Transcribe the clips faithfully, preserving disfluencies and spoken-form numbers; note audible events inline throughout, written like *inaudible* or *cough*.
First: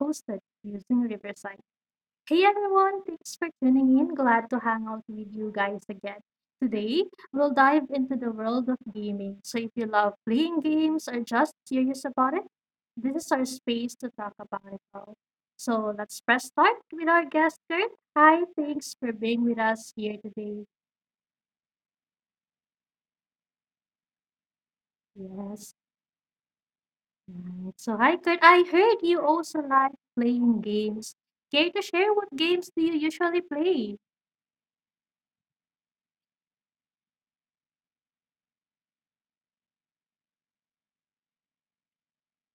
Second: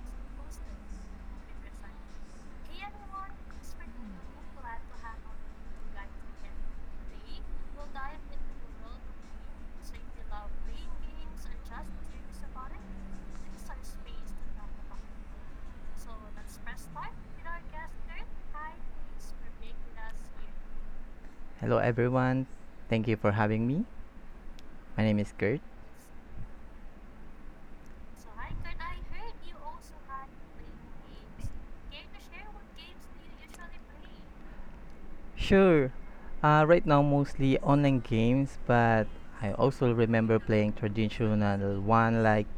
hosted using Riverside. Hey everyone, thanks for tuning in. Glad to hang out with you guys again. Today, we'll dive into the world of gaming. So if you love playing games or just curious about it, this is our space to talk about it all. So let's press start with our guest, Kurt. Hi, thanks for being with us here today. Hello, everyone. Thank you for having me. My name is Kurt. Yes. Right. So hi, Kurt. I heard you also like playing games. Care to share what games do you usually play? Sure, uh, right now mostly online games, but I also remember playing traditional one like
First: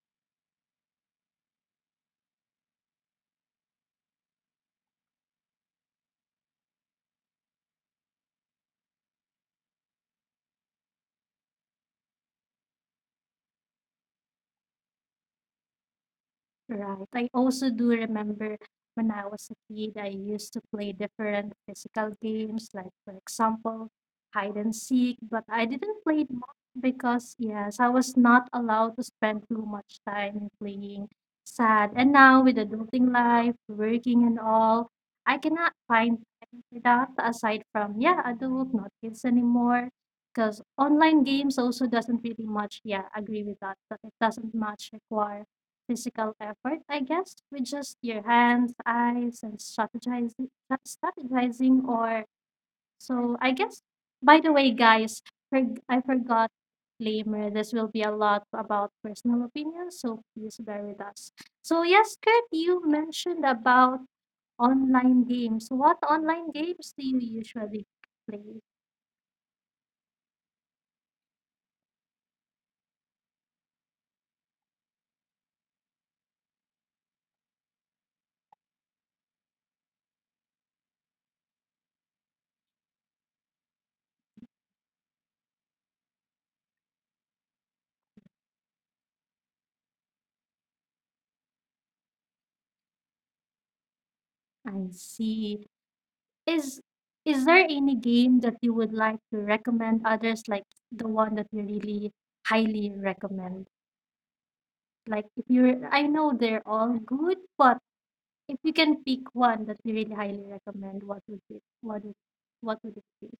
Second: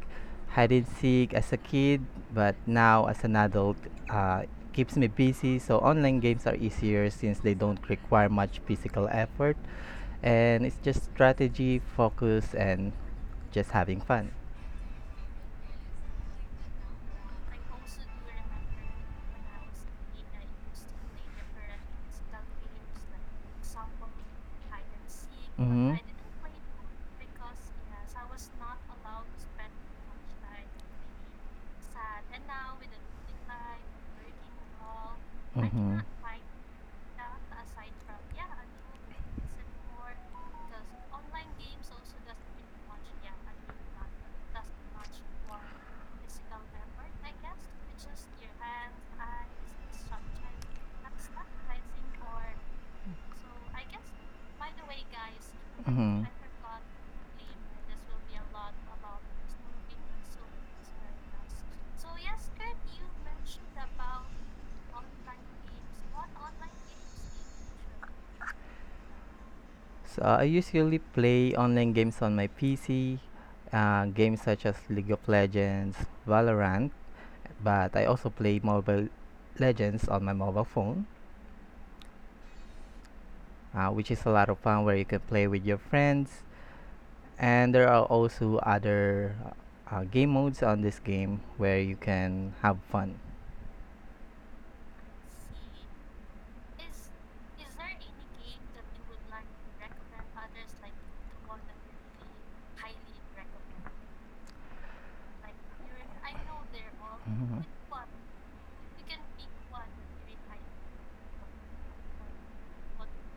hide and seek as a kid, but now as an adult, uh, keeps me busy. So online games are easier since they don't require much physical effort, and it's just strategy, focus, and just having fun. Right. I also do remember when I was a kid, I used to play different physical games, like, for example, hide and seek, but I Mhm. didn't play it much because, yes, I was not allowed to spend too much time playing. Sad. And now with adulting life, working and all, I cannot Mhm. find time for that aside from, yeah, adult, not kids anymore. Because online games also doesn't really much, yeah, agree with that, that it doesn't much require physical effort, I guess, with just your hands, eyes, and strategizing, strategizing, or so I guess. By the way, guys, forg- I Mhm. forgot disclaimer. This will be a lot about personal opinions, so please bear with us. So yes, Kurt, you mentioned about online games. What online games do you usually play? So I usually play online games on my P C, uh, games such as League of Legends, Valorant, but I also play Mobile Legends on my mobile phone. Uh, which is a lot of fun where you can play with your friends. And there are also other uh, game modes on this game where you can have fun. I see. Is is there any game that you would like to recommend others, like the one that you really highly recommend? Like if you're, I know they're all good, Mhm. but if you can pick one that you really highly recommend, what would it, what would, what would it be?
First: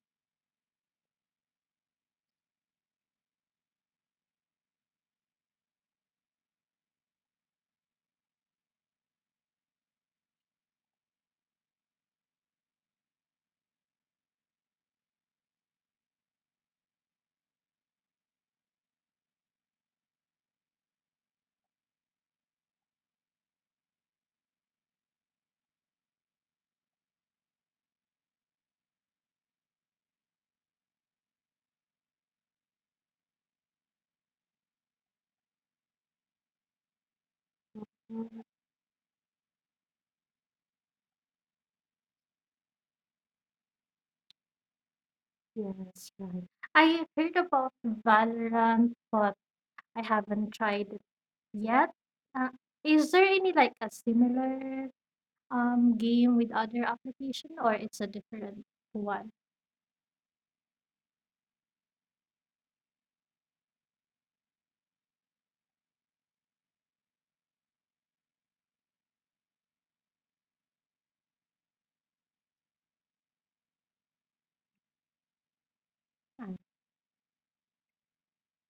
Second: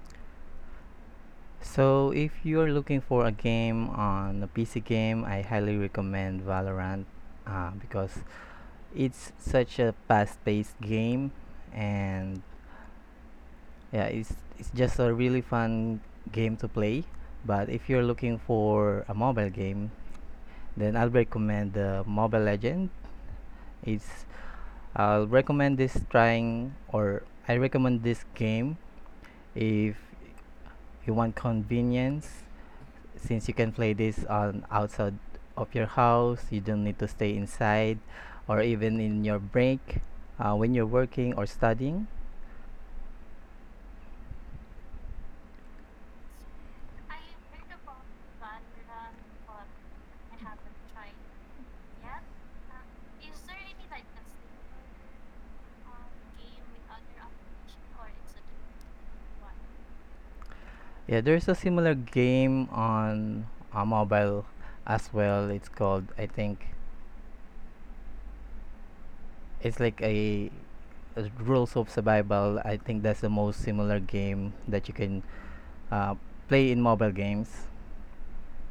So if you're looking for a game on a P C game, I highly recommend Valorant uh, because it's such a fast-paced game, and yeah, it's it's just a really fun game to play. But if you're looking for a mobile game, then I'll recommend the Mobile Legend. It's I'll recommend this trying or I recommend this game if you want convenience, since you can play this on outside of your house, you don't need to stay inside Mm. or even in your break, uh, when you're working or studying. Yes, right. I heard about Valorant, but I haven't tried it yet. Uh, is there any like a similar um game with other application, or it's a different one? Yeah, there's a similar game on a mobile as well. It's called, I think, it's like a, a rules of survival. I think that's the most similar game that you can uh, play in mobile games.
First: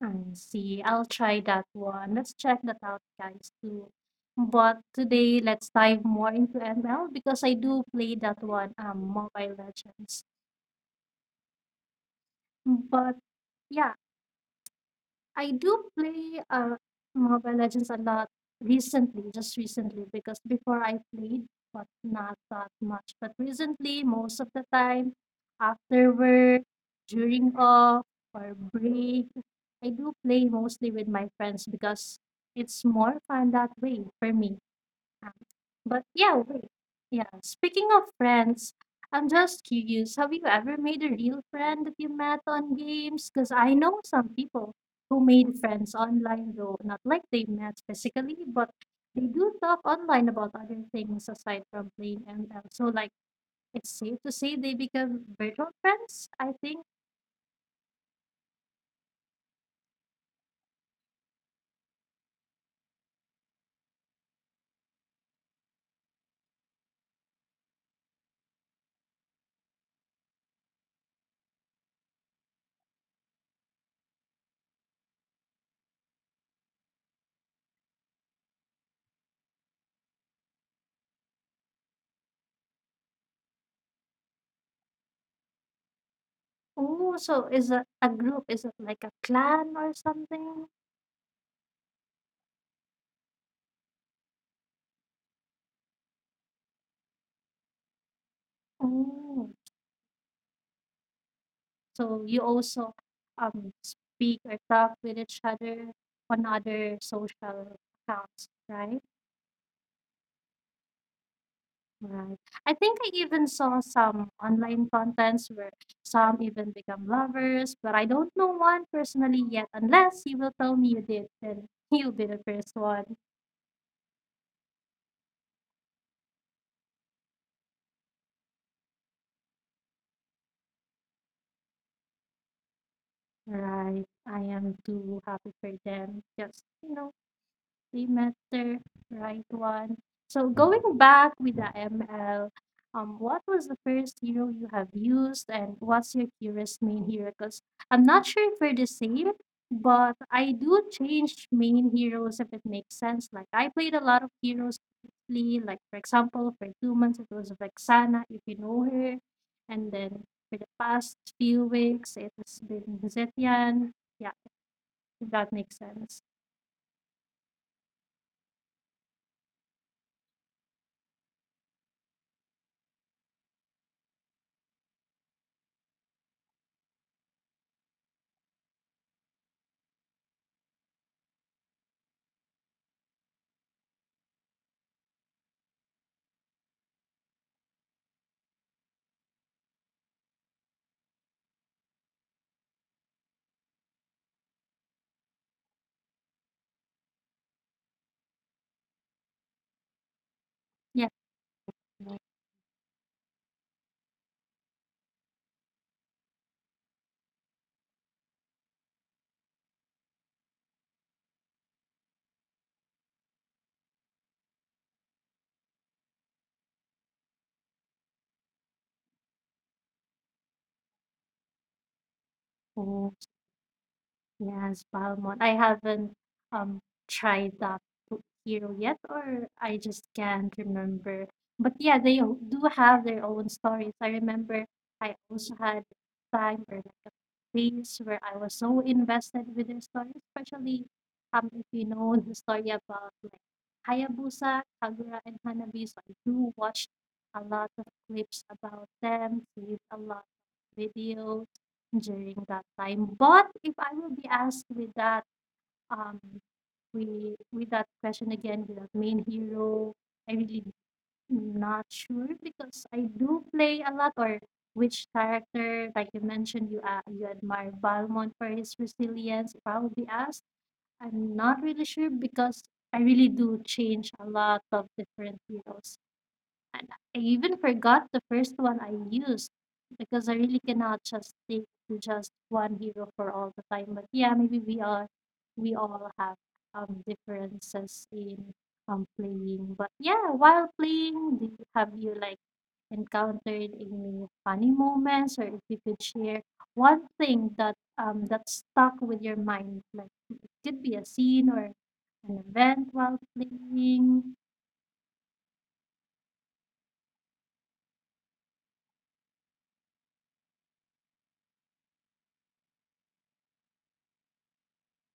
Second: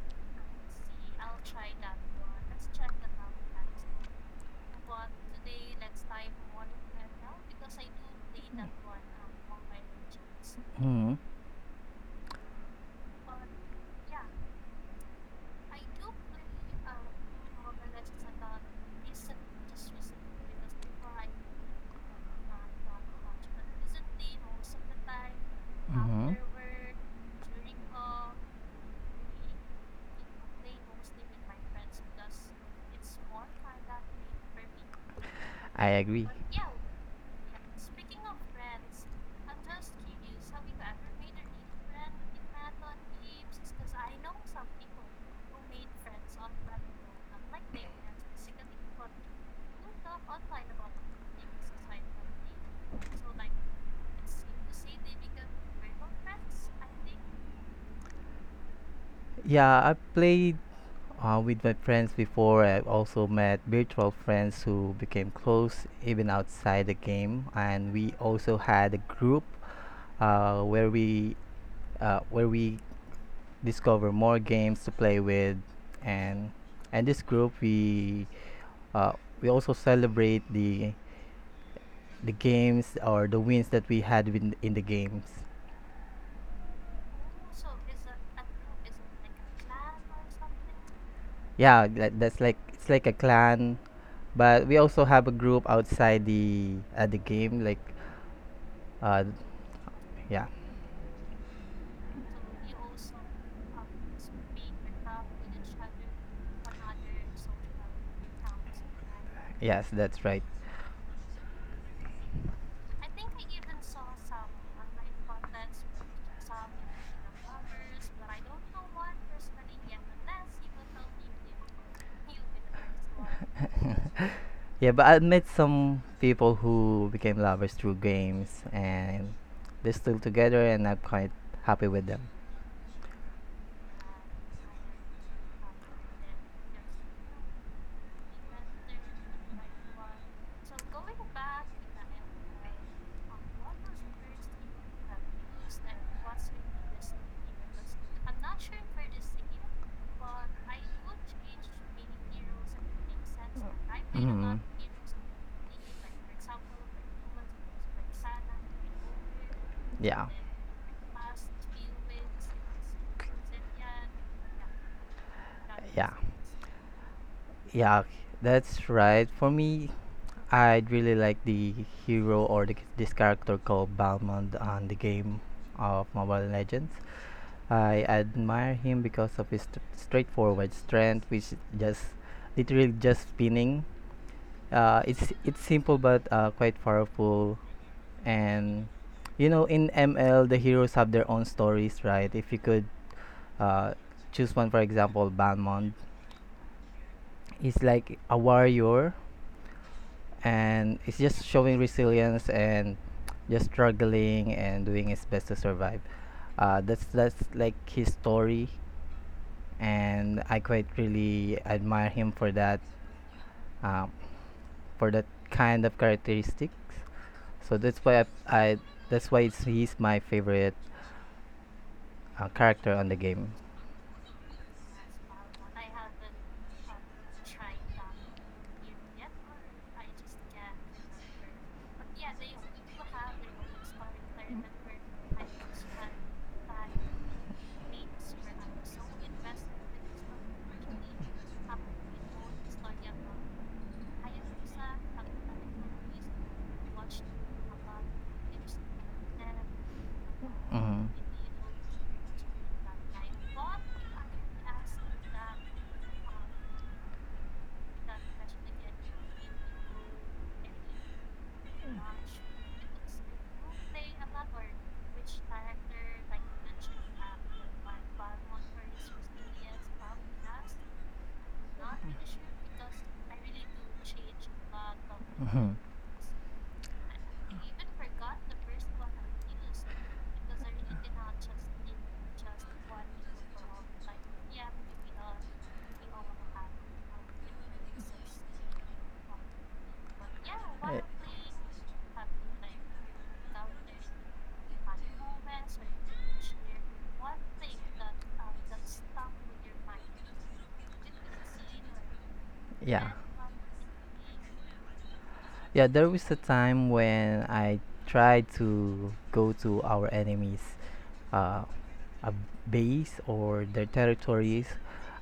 I see. I'll try that one. Let's check that out, guys, too. But today, let's dive more into M L because I do play that one, um, Mobile Legends. Hmm. But yeah, I do play, uh, Mobile Legends a lot recently, just recently, because before I played, but not that much. But recently, most of the time, after Hmm. work, during off, or break, I do play mostly with my friends because it's more fun that way for me. I But agree. yeah, wait. Yeah, speaking of friends, I'm just curious. Have you ever made a real friend that you met on games? Because I know some people who made friends online, though not like they met physically, but they do talk online about other things aside from playing M L. So, like, it's safe to say they become virtual friends, I think. Yeah, I played uh, with my friends before. I also met virtual friends who became close even outside the game, and we also had a group uh, where we uh, where we discover more games to play with, and and this group we uh, we also celebrate the the games or the wins that we had in in the games. Oh, so is a, a group, is it like a clan or something? Yeah, that, that's like, it's like a clan, but we also have a group outside the uh, the game. Like, uh, Oh. yeah. So you also um, speak or talk with each other on other social accounts, right? Yes, that's right. Right. I think I even saw some online contents where some even become lovers, but I don't know one personally yet. Unless you will tell me you did, then *laughs* you'll be the first one. *laughs* Yeah, but I met some people who became lovers through games, and they're still together and I'm quite happy with them. Right. I am too happy for them. Just you know, semester, right one. So going back with the M L, um, what was the first hero you have used, and what's your curious main hero? Because I'm not sure if we're the same, but I do change main heroes if it makes sense. Like I played a lot of Mhm. heroes lately. Like for example, for two months it was Vexana, if you know her, and then Yeah. for the past few weeks it has been Zetian. Yeah, if that makes Yeah. sense. Yeah. That's right. For me, I'd really like the hero, or the, this character called Balmond on the game of Mobile Legends. I admire him because of his st- straightforward strength, which is just literally just spinning. Uh, it's it's simple but uh, quite powerful, and you know in M L the heroes have their own stories, right? If you could uh, choose one, for example, Balmond is like a warrior, and Yeah. it's just showing resilience and just struggling and doing his best to survive. Uh, that's that's like his story, and I quite really admire him for that. Um, for that kind of characteristics. So that's why I, I that's why it's, he's my favorite uh, character on the game. Yes, Palmon. I haven't um tried that po- hero yet, or I just can't remember. But yeah, they o- do have their own stories. I remember I also had a time or like a phase where I was so invested with their story, especially um if you know the story about like Hayabusa, Kagura, and Hanabi. So I do watch a lot of clips about them, see a lot of Hmm. videos during that time, but if I will be asked with that, um, with with that question again, with that main hero, I really not sure because I do play a lot or which character, like you mentioned, you a you admire Valmont for his resilience. If I will be asked, I'm not really sure because I really do change a lot of different Hmm. heroes. And I even forgot the first one I used because I really cannot just stick to just one hero for all the time. But yeah, maybe we are we all have um differences in um playing. But yeah, while playing, do you, have you like encountered any funny moments or if you could share one thing that um that stuck with your mind? Like it could be a scene or an event while playing Yeah, there was a time when I tried to go to our enemies' uh, a base or their territories.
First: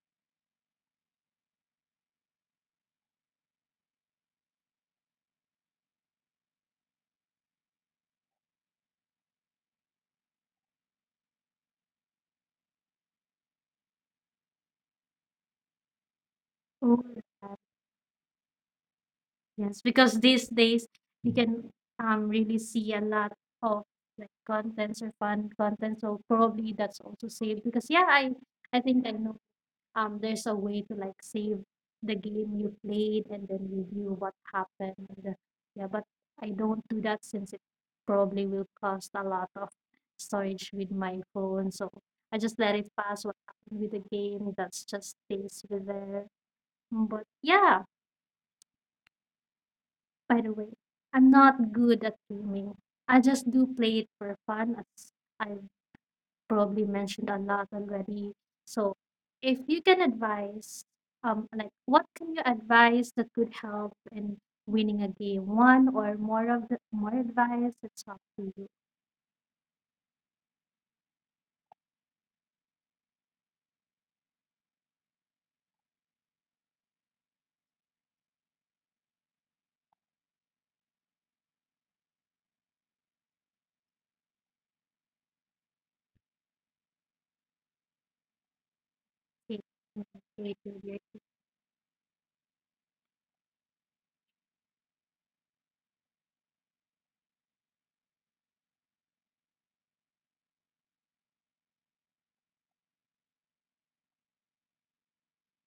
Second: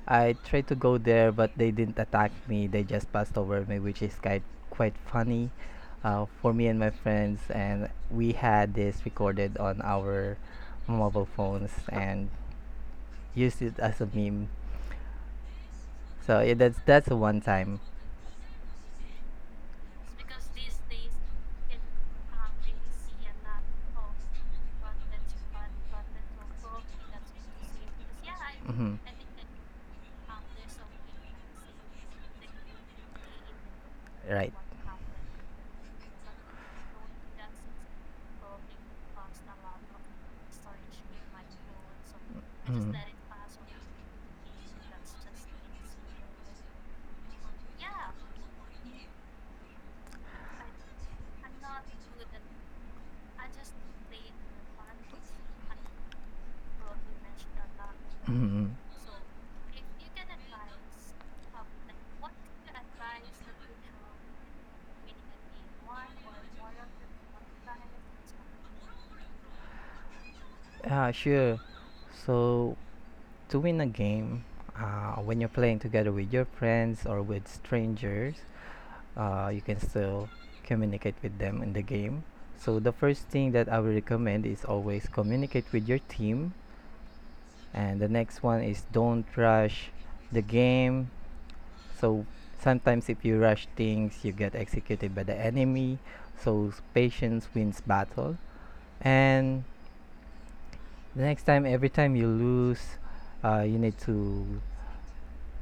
I tried to go there, but they didn't attack me. They just passed over me, which is quite quite funny uh, for me and my friends. And we had this recorded on our mobile phones and used it as a meme. So yeah, that's or. that's a one time. Yes, because these days you can um really see a lot of like contents or fun content. So probably that's also saved because yeah, I I Mhm. think I know um there's a way to like save the game you played and then review what Right. happened. And, uh, yeah, but I don't do that since it probably will cost a lot of storage with my phone. So I just let it pass what happened with the game. That's just stays with there. But yeah. By the way, I'm not good at gaming. I just do play it for fun, as I've probably mentioned a lot already. Mhm. Mhm. So, if you can advise, um, like what can you advise that could help in winning a game? One or more of the more advice? It's up to you. Ah, sure. So, to win a game uh, when you're playing together with your friends or with strangers, uh, you can still communicate with them in the game. So the first thing that I would recommend is always communicate with your team, and the next one is, don't Okay, rush the okay, game. So sometimes if you rush things, you get executed by the enemy. So patience wins battle. And the next time, every time you lose, uh, you need to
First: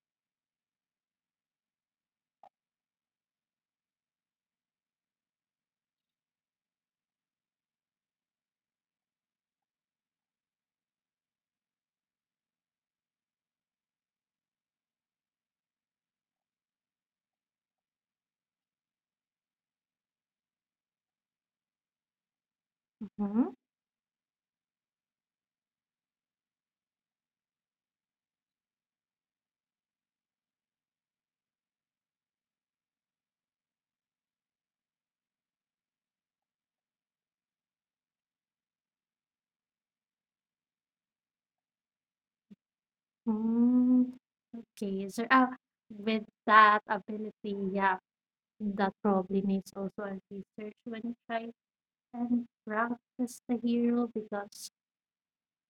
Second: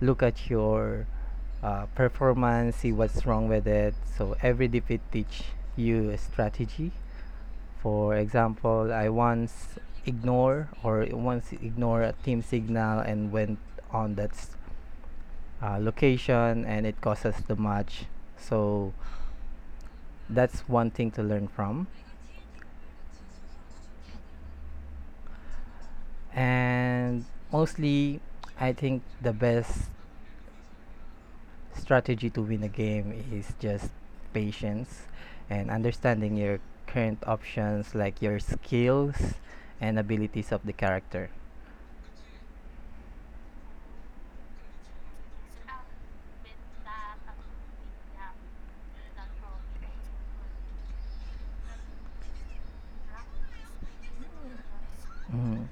look at your uh, performance, see what's wrong with it. So every defeat teach you a strategy. For example, I once ignore or once ignore a team signal and went on that s- uh, location, and it cost us the match. So that's one thing to learn from. mm-hmm. And mostly, I think the best strategy to win a game is just patience and understanding your current options, like your skills and abilities of the character. Mm. Okay, so uh, with that ability, yeah, that probably needs also a research when you try and practice the hero because Mhm.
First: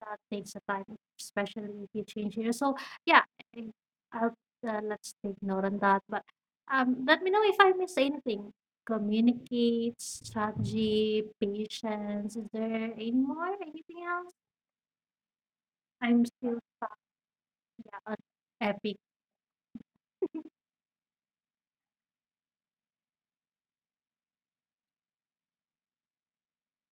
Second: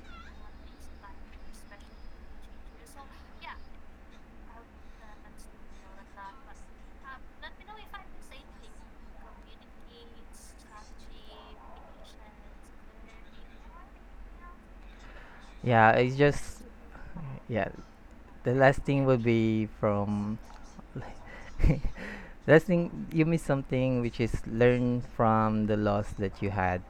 that takes a time, especially if you change hero. So yeah, I- I'll, uh, let's take note on that. But um, let me know if I miss anything. Communicate, strategy, patience. Is there any more? Anything else? Yeah, it's I'm still just stuck. yeah. Yeah, on The last epic. thing would be from *laughs* last thing, you miss something, which is learn from the loss that you had.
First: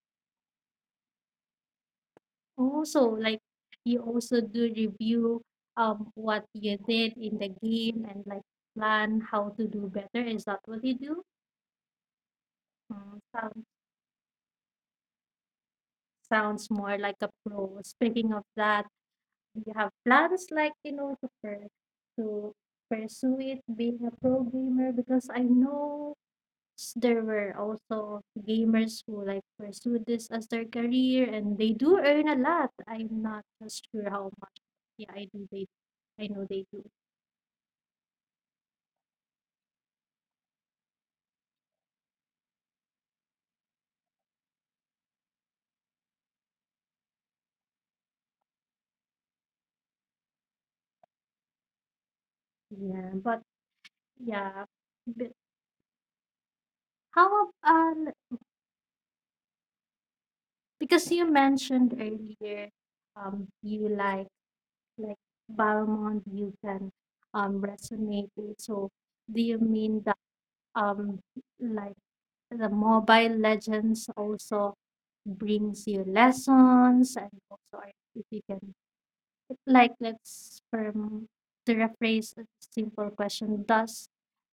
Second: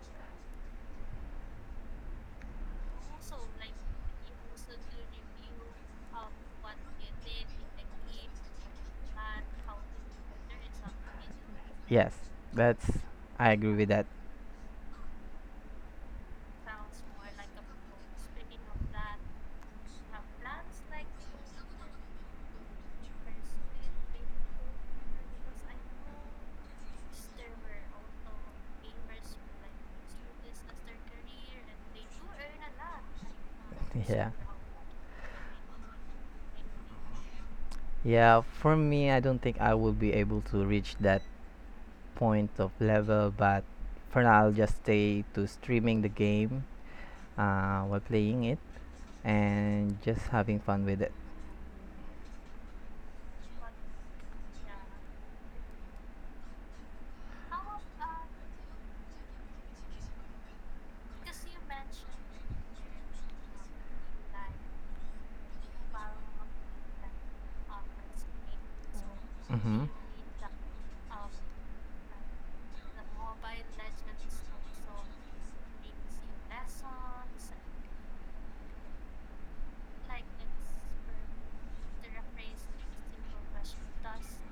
Also, like you also do review um what you did in the game and like plan how to do better. Is that what you do? Yes, that's Mm, I sounds agree with that. Sounds more like a pro. Speaking of that, do you have plans like, you know, to per- to pursue it being a pro gamer? Because I know s- there were also gamers who like pursue this as their career and they do earn a lot. I'm not just sure how Yeah. much. Yeah, I do they I know they do. Yeah, for me, I don't think I will be able to reach that point of level, but for now, I'll just stay to streaming the game uh, while playing it and just having fun with it. Yeah, but yeah. But how about um because you mentioned earlier um you like like Paramount you can um, resonate with. So do you Hmm. mean that um like the Mobile Legends also brings you lessons and also if you can like let's from to rephrase a simple question, does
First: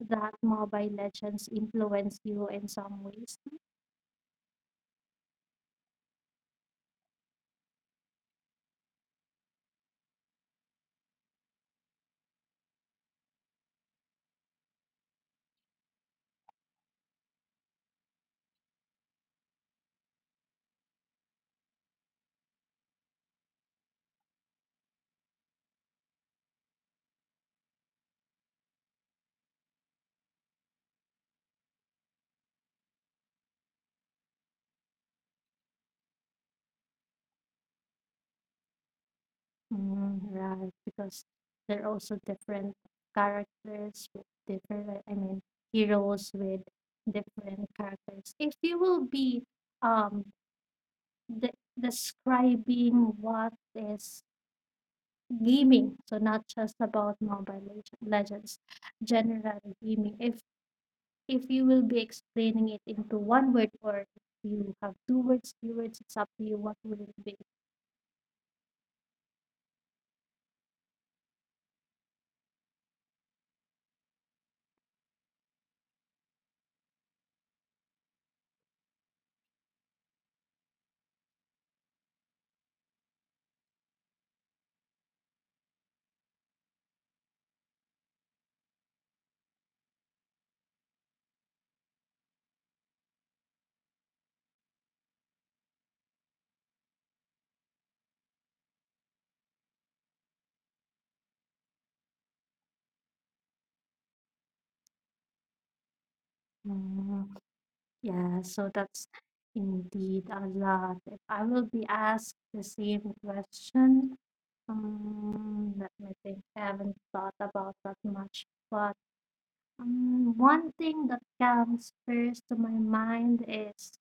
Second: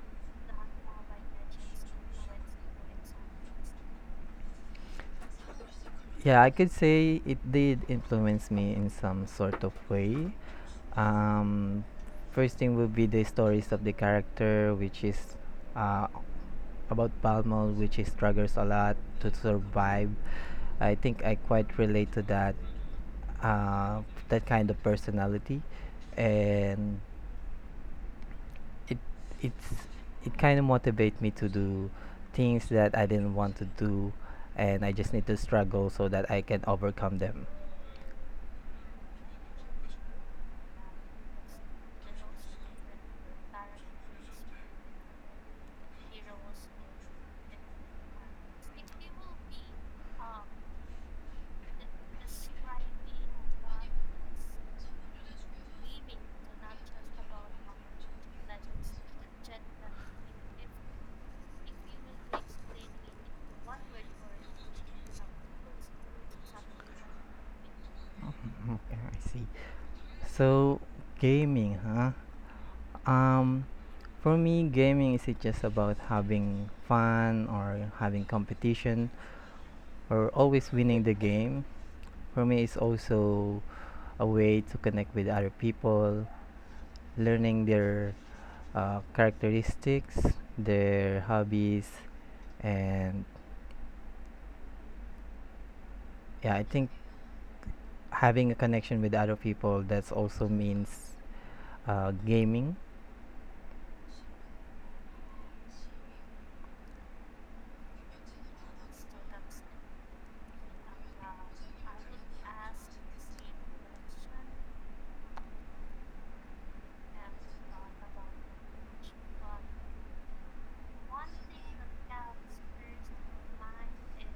that Mobile Legends influence you in some ways? Yeah, I could say it did influence me in some sort of way. Um, First thing would be the stories of the character, which is uh, about Palmol, which he struggles a lot to survive. I think I quite relate to that, uh, that kind of personality, and it it's it kind of motivates me to do things that I didn't want to do, and I just need to struggle so that I can overcome them. *laughs* Mm, right, because they're also different characters with different, like, I mean, heroes with different characters. If you will be um de describing what is gaming, so not just about Mobile Leg- Legends, general gaming. If if you will be explaining it into one word or if you have two words, three words, it's up to you what will it be. Mhm. Okay, I see. So gaming, huh? Um, for me, gaming is it just about having fun or having competition or always winning the game? For me, it's also a way to connect with other people, learning their uh, characteristics, their hobbies, and yeah, I think having a connection with other people that's also means uh, gaming. Yeah, so that's indeed a lot. If I will be asked the same question, um, let me think. I haven't thought about that much, but um, one thing that comes first to my mind is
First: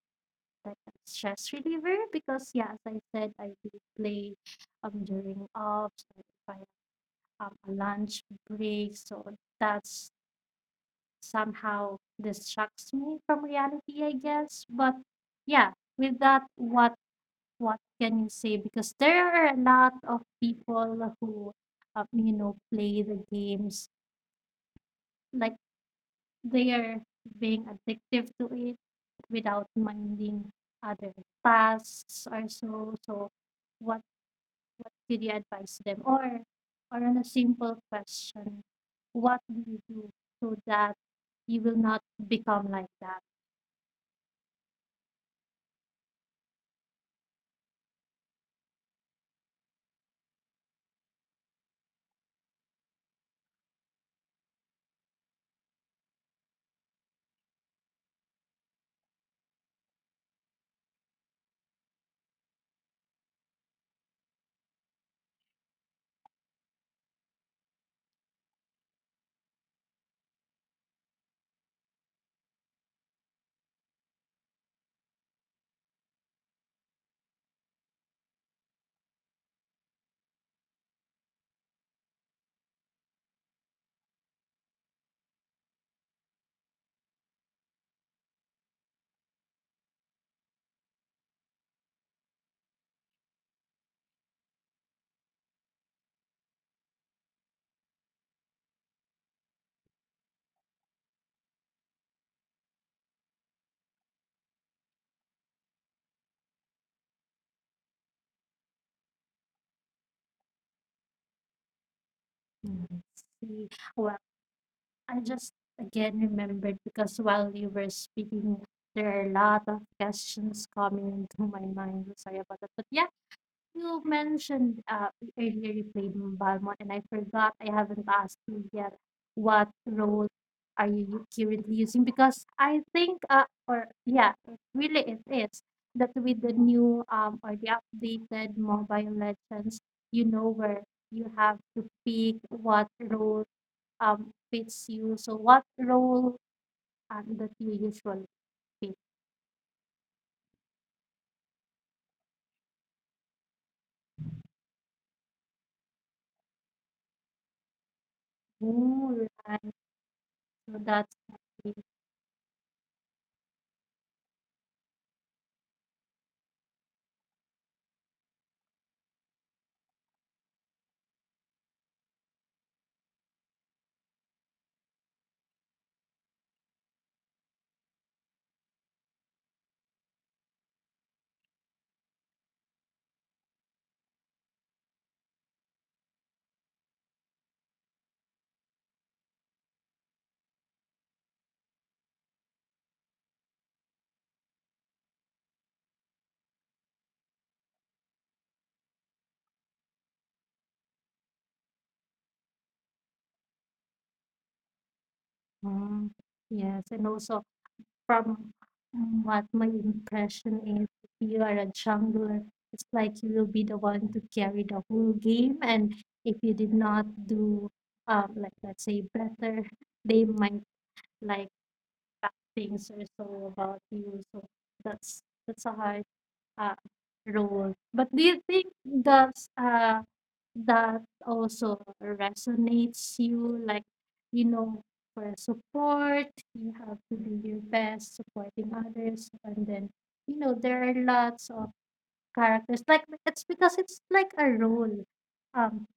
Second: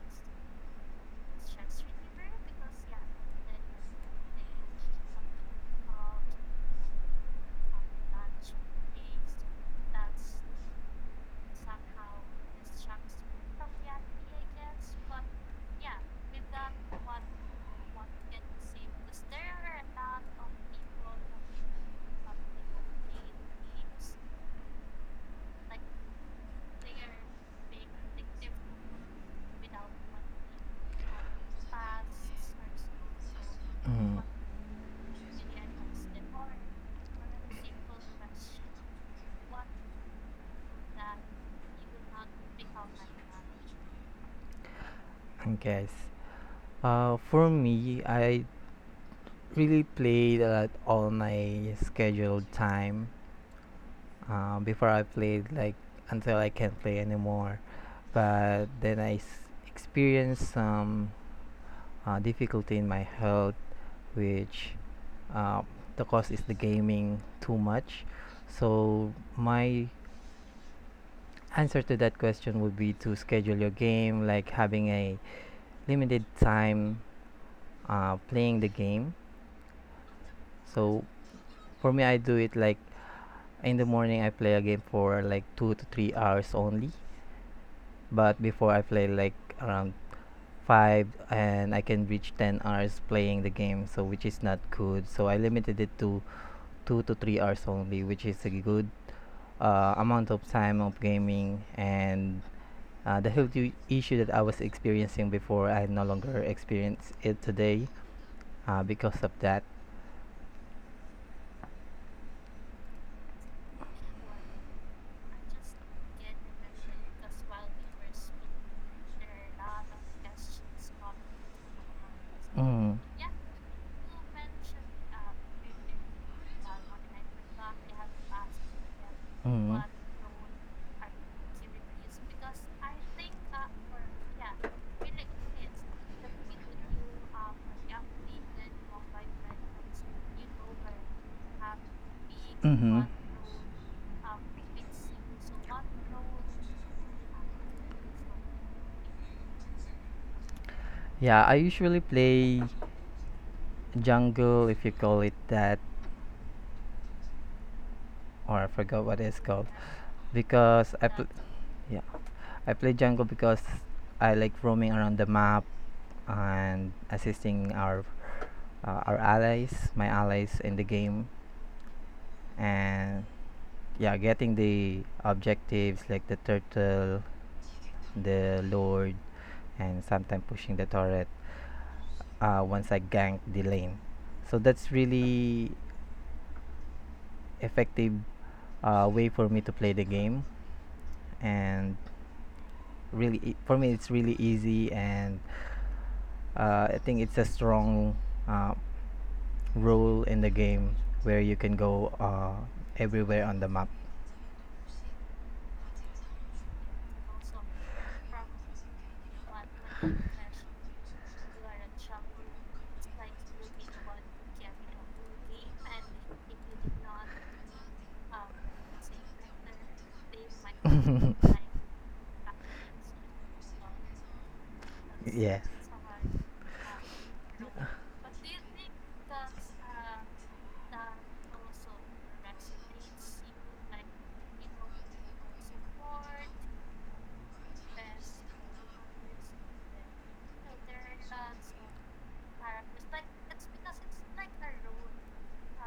like a stress reliever because, yeah, as I said, I do play um during offs, like if I have a lunch break, so that's somehow distracts me from reality, I guess. But yeah, with that, what what can you say? Because there are a lot of people who, um, you know, play the games like they are being addictive to it without minding other tasks or so. So, what Mm. what could you advise them? Or or on a simple question, what do you do so that you will not become like that? I guess. Uh, for me, I really played a lot all my scheduled time. Um, before I played like until I can't play anymore, but then I s- experienced some uh, difficulty in my health, which uh, the cause is the gaming too much. So my answer to that question would be to schedule your game, like having a limited time uh, playing the game. So for me, I do it like in the morning. I play a game for like two to three hours only. But before, I play like around five and I can reach ten hours playing the game, so which is not good. So I limited it to two to three hours only, which is a good uh, amount of time of gaming, and uh, the health i- issue that I was experiencing before, I no longer experience it today uh, because of that. Mm, I see. Well, I just again remembered because while you were speaking, there are a lot of questions coming into my mind. Sorry about that. But yeah, Mm. you mentioned uh, earlier you played in Balmont, and I forgot I haven't asked you yet what Mm-hmm. role are you currently using because I think, uh, or yeah, it really it is that with the new um, or the updated Mobile Legends, you know where you have to pick what Mm-hmm. role um, fits you. So what role um, that you usually fit? Yeah, I usually play jungle, if you call it that, or I forgot Ooh, what it's right. called, So because that's I pl- it. yeah, I play Django because I like roaming around the map and assisting our uh, our allies, my allies in the game, and yeah, getting the objectives like the turtle, the lord, and sometimes pushing the turret uh, once I gank the lane. So that's really effective uh, way for me to play the game, and really e- for me it's really easy. And uh, I think it's a strong uh, rule in the game where you can go uh, everywhere on the map. Mm, yes, and also from what my impression is, if you are a jungler, it's like you will be the one to carry the whole game, and if you did not do um, like let's say better, they might like *laughs* bad things or so about you. So that's that's Yeah. how. Uh, role. But do you think that's, uh, that also resonates you? Like, you know, for support, you have to do your best supporting others, and then, you know, there are lots of characters. Like, it's because it's like a role. Um,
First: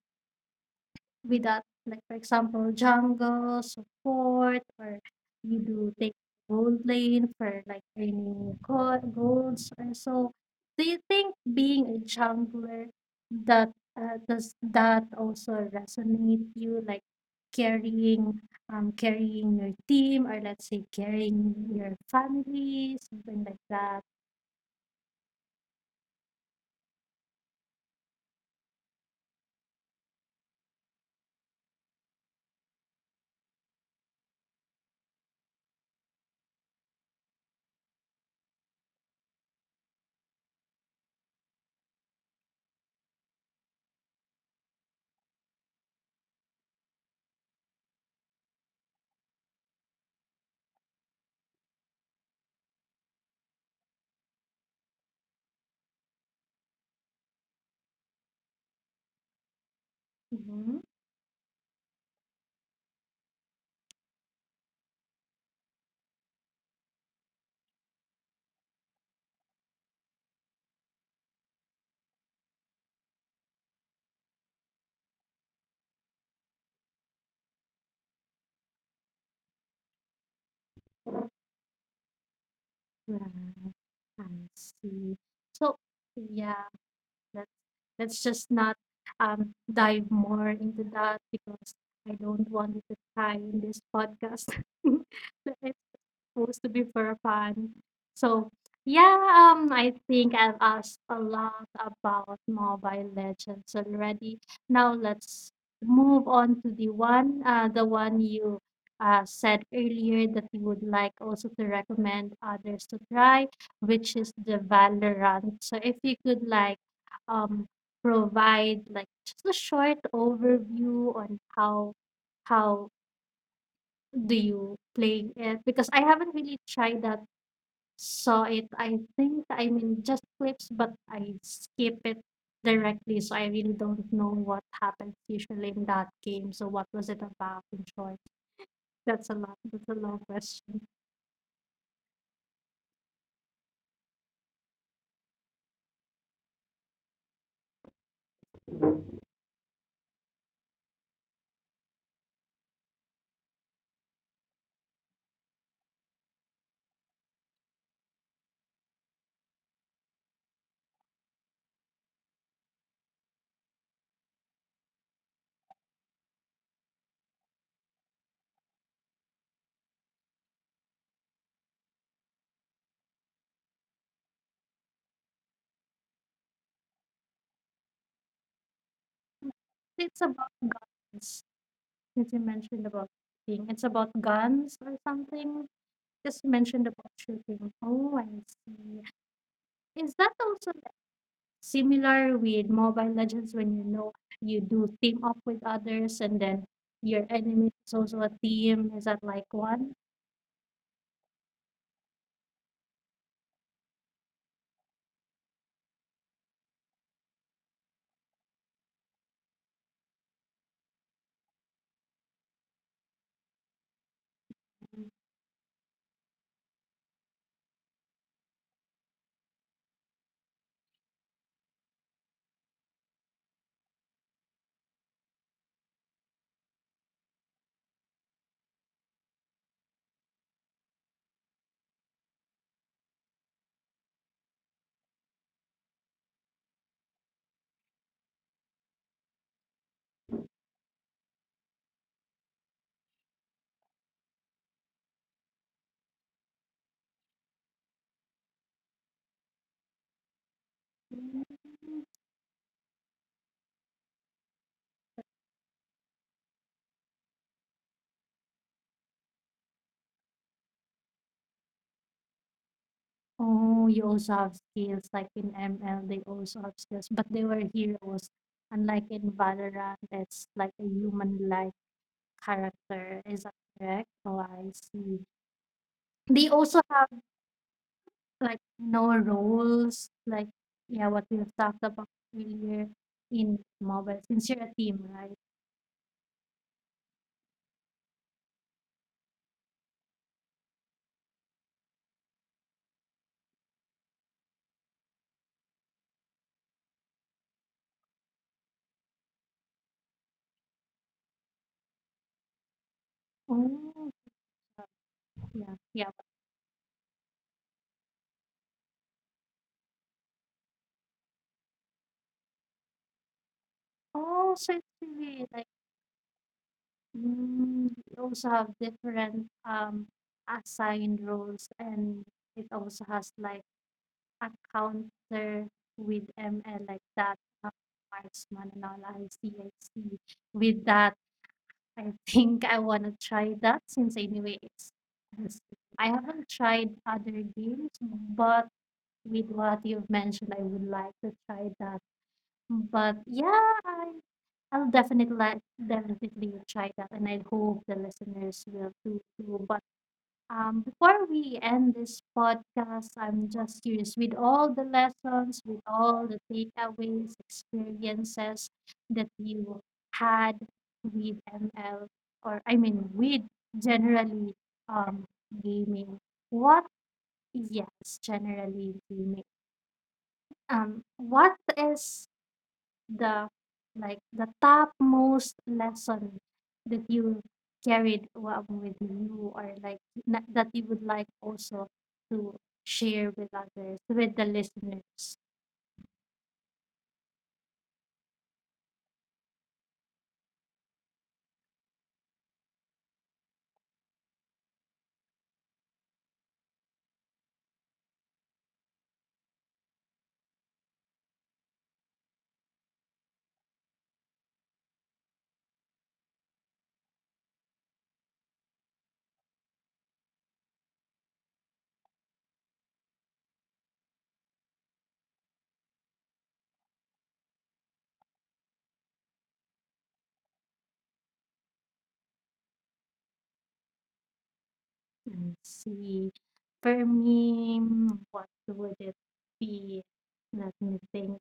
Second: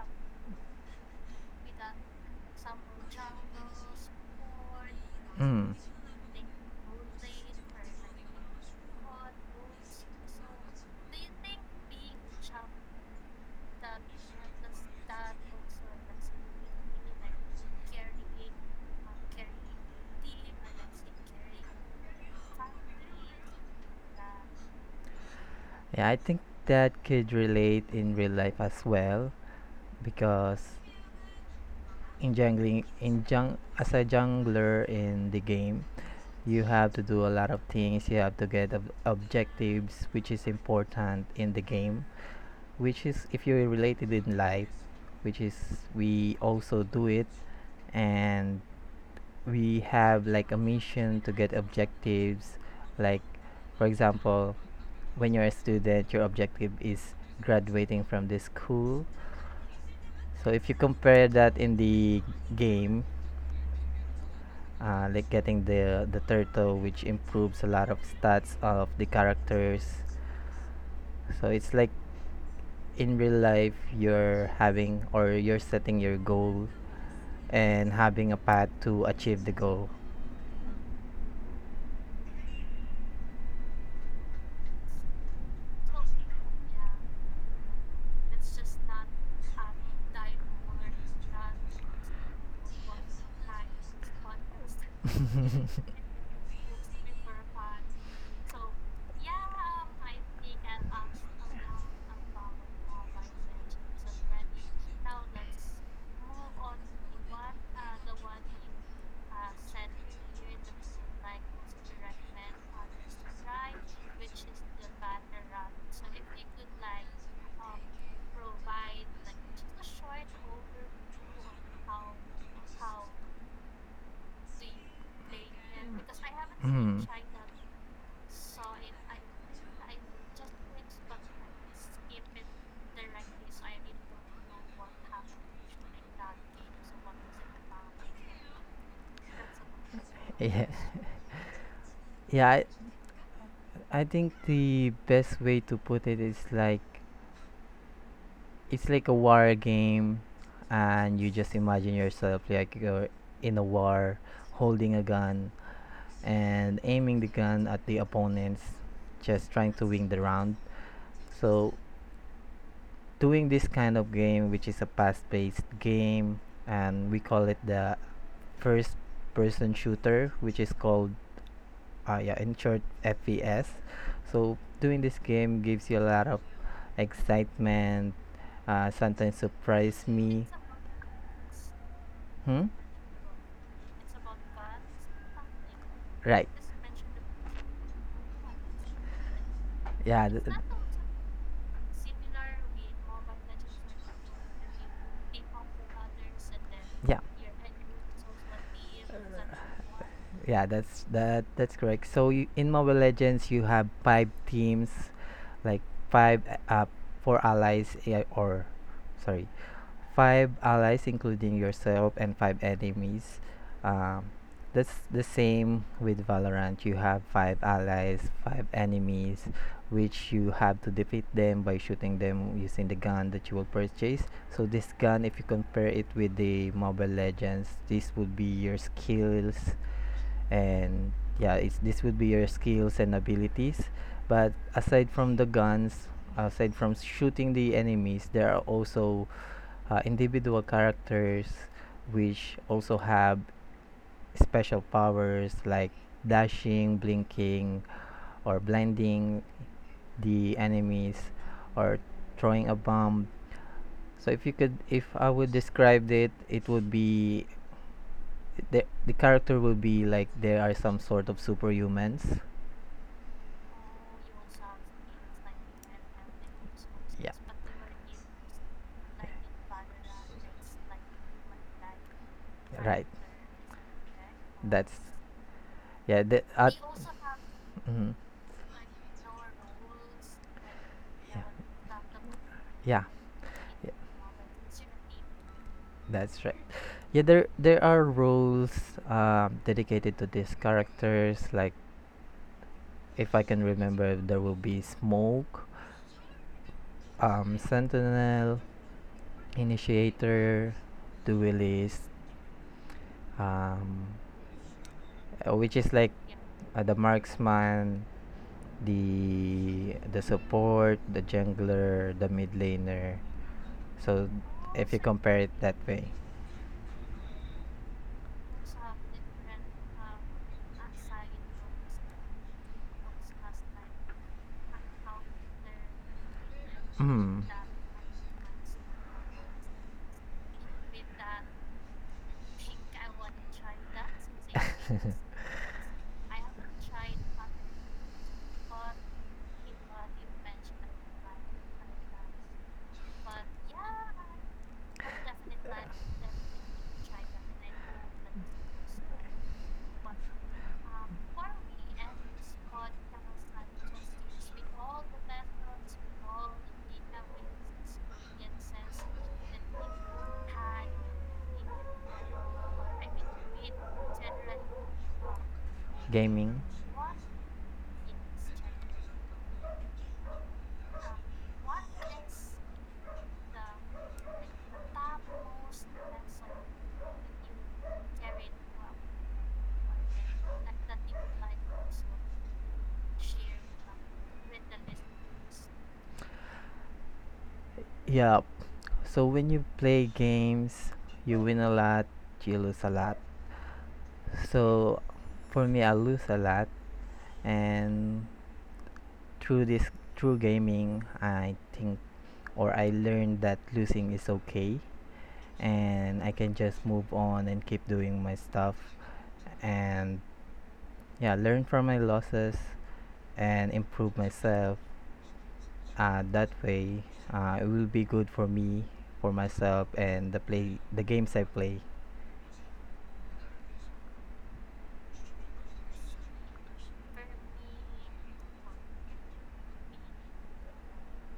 With that, like for example, jungle, support, or you Mm. do take gold lane for like earning go- golds or so. Do you think being a jungler that uh, does that also resonate you, like carrying um carrying your team, or let's say carrying your family, something like that? Yeah, I think that could relate in real life as well, because in jungling in jung as a jungler in the game, you have to do a lot of things. You have to get ob- objectives, which is important in the game. Which is if you're related in life, which is we also do it, and we have like a mission to get objectives. Like, for example, when you're a student, your objective is graduating from this school. So if you Mm-hmm. compare that in the game, uh, like getting the the turtle, which improves a lot of stats of the characters. So it's like in real life you're having or you're setting your goal and having a path to achieve the goal. Right. I see. So yeah. Let's let's just not um dive more into that because I don't want it to tie in this podcast. *laughs* Let- supposed to be for fun. So yeah, um, I think I've asked a lot about Mobile Legends already. Now let's move on to the one, uh, the one you uh, said earlier that you would like also to recommend others to try, which is the Valorant. So if you could like um provide like just a short overview on how how do you play it, because I haven't really tried Hmm. *laughs* that, saw it, I think, I mean, just clips, but I skip it directly, so I really don't know what happens usually in that game. So what was it about in short? That's a lot. That's a long Yeah. question. Yeah, I, I think the best way to put it is like it's like a war game, and you just imagine yourself like you're in a war, holding a gun and aiming the gun at the opponents, just trying to win the round. So doing this kind of game, which is a fast-paced game, and we call it the first-person shooter, which is called uh, yeah, in short, F P S. So doing this game gives you a lot of excitement. Uh, sometimes surprise It's me. about guns. Since you Hmm. mentioned about shooting, it's about guns or something. Just Right. mentioned about shooting. Oh, I see. Is that Yeah. th- th- also similar with Mobile Legends, when you know you do team up with others and then Yeah. your enemy is also a team. Is that like one? Yeah, that's that that's correct. So you, in Mobile Legends, you have five teams, like five uh, four allies, yeah, or sorry, five allies, including yourself, and five enemies. Um, that's the same with Valorant. You have five allies, five enemies, which you have to defeat them by shooting them using the gun that you will purchase. So this gun, if you compare it with the Mobile Legends, this would be your skills, and yeah, it's this would be your skills and abilities. But aside from the guns, aside from shooting the enemies, there are also uh, individual characters which also have special powers like dashing, blinking, or blinding the enemies, or throwing a bomb. So if you could, if I would describe it, it would be the the character will be like they are some sort of superhumans. Oh, you also have skills, like in M L, they also have skills, but Yeah. they were heroes. Unlike in Valorant, it's like a human-like Right. character. Is that correct? Oh, I That's see. yeah. The They at also have Mhm. like no roles, like yeah, what we've talked about earlier Yeah, in yeah. mobile, since you're a team, right? That's right. Yeah, there there are roles um, dedicated to these characters. Like, if I can remember, there will be Smoke. um, Sentinel, Initiator, Duelist, um, Oh, uh, yeah, which is yeah. like uh, the marksman, the the support, the jungler, the mid laner. But So also, it's if you really compare it like that way. mm, you also have different um assigned roles, and it also has like a counter with M L like that, Hmm. uh, marksman and all. I see, I see. With that, I *laughs* think I wanna try that, since anyway it's *laughs* it's- I haven't tried other games, but with what you've mentioned, I would like to try that. But yeah, I I'll definitely let definitely try that, and I hope the listeners will too. Too. But um, before we end this podcast, I'm just curious with all the lessons, with all the takeaways, experiences that you had with M L, or I mean, with generally um gaming. Gaming. What yes, generally gaming. Um, what is the like the topmost lesson that you carried wa- with you, or like na- that you would like also to share with others, with the listeners. Yeah. So when you play games, you win a lot, you lose a lot. So for me, I lose a lot, and through this through gaming, I think or I learned that losing is okay, and I can just move on and keep doing my stuff, and yeah, learn from my losses and improve myself uh, that way. Uh, it will be good for me, for myself, and the play the games I play. And see, for me mm, what would it be, let me think,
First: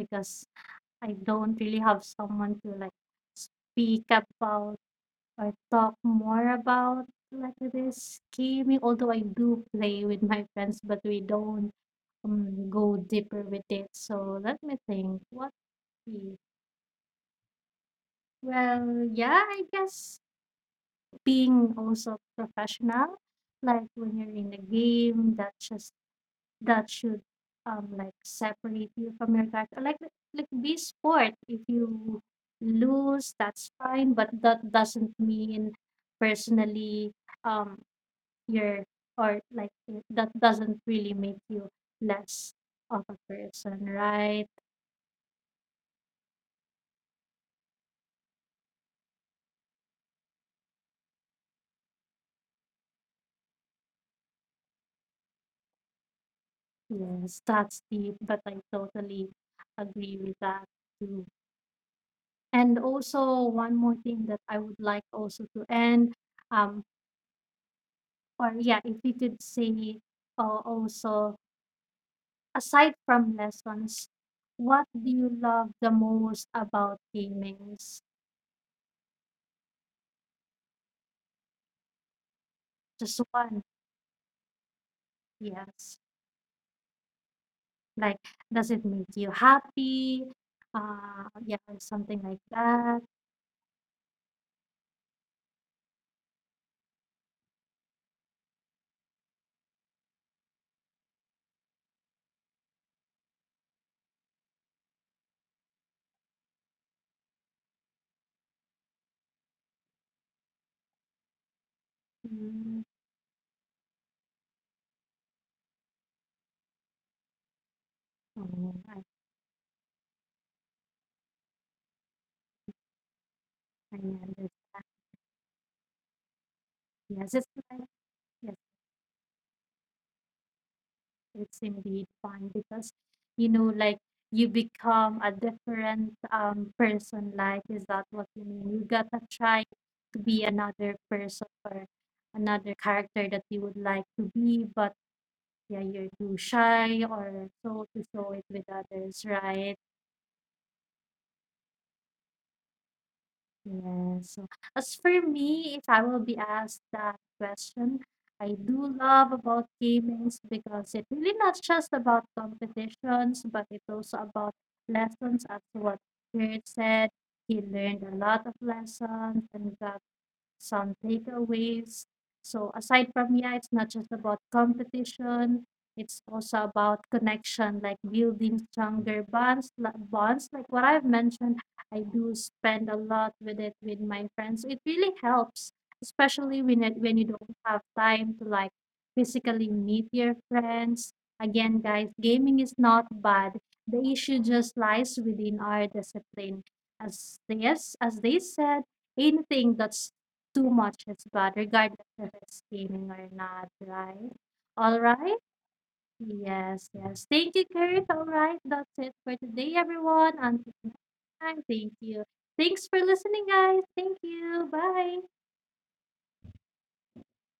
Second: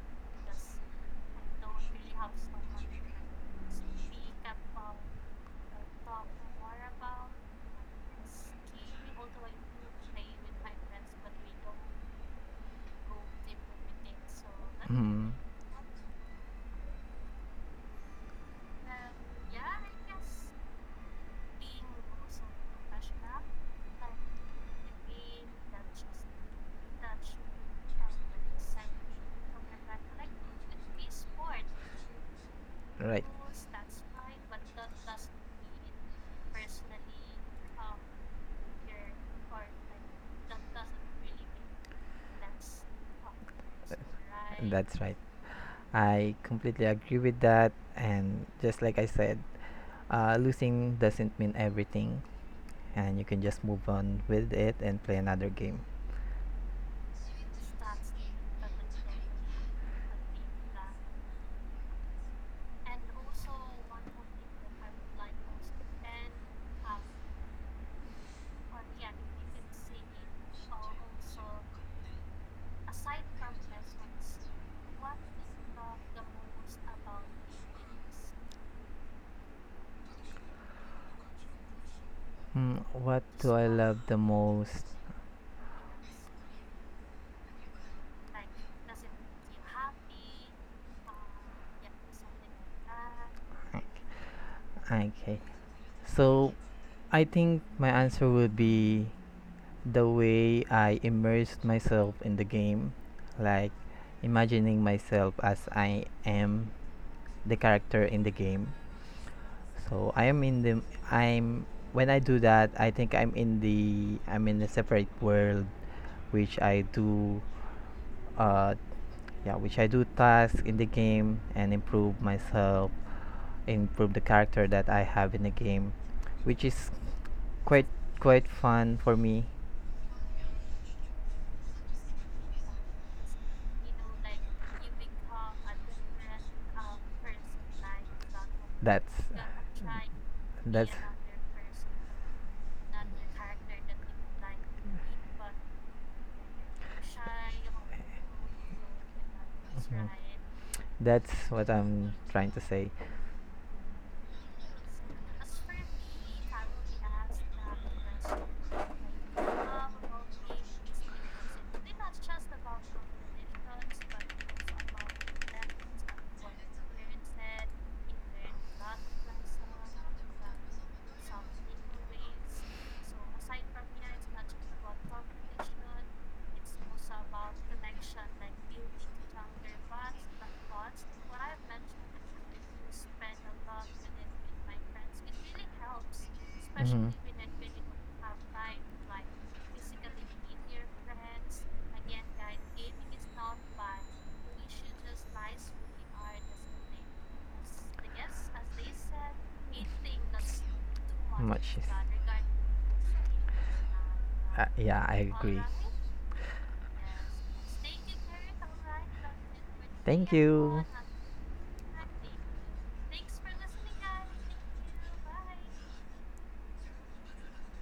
because I don't really have someone to like speak about or talk more about like this gaming, although I do play with my friends, but we don't um, go deeper with it. So let me think. Mhm. What we Well, yeah, I guess being also professional, like when you're in a game, that just that should um like separate you from your character. Like like be sport. If you Right. lose, that's fine, but that doesn't mean personally um your or like it- that doesn't really make you less of a person, right? That's right. I completely agree with that, and just like I said, uh, losing doesn't mean everything, and you can just move on with it and play another game. Yes, that's deep, but I totally agree with that too. And also one more thing that I would like also to end, um, or yeah, if you could say uh, also aside from lessons, what do you love the most about gaming? Hmm, Just what do one, I love the most? yes. Like, does it make you happy? Uh, yeah, something like that. Okay. So, I think my answer would be the way I immersed myself in the game, like imagining myself as I am the character in the game. So I am in the I'm when I do that, Mm. I think I'm in the I'm in a separate world, which I do uh, Oh, I, yeah, which I do tasks in the game and improve myself, I improve the character that understand. I have in the game, which is Yes, it's quite like, quite yes, fun for me. it's indeed fun because, you know, like you become a different um person. Like, is that what you mean? You That's gotta try to be that's another person, or another character that you would like to be, but yeah, you're too shy or so to show it with others, right? that's what I'm trying to say. Yes, so as for me, if I will be asked that question, I do love about gamings because it really not just about competitions, but it's also about lessons as what Kurt said. He learned a lot of lessons and got some takeaways. So aside from yeah, it's not just about competition. It's also about connection, like building stronger bonds. li- Bonds, like what I've mentioned, I do spend a lot with it with my friends. It really helps, especially Mm-hmm. when it, when you don't have time to like physically meet your friends. Again, guys, gaming is not bad. The issue just lies within our discipline. As yes, as as they said, anything that's too much is Much bad, is. regardless if it's gaming or not, right? Uh, yeah, All I right. agree. Yes, yes. Thank you, Kurt. All right. That's it for today, Thank everyone. you. Until next time, thank you. Thanks for listening, guys. Thank you. Bye.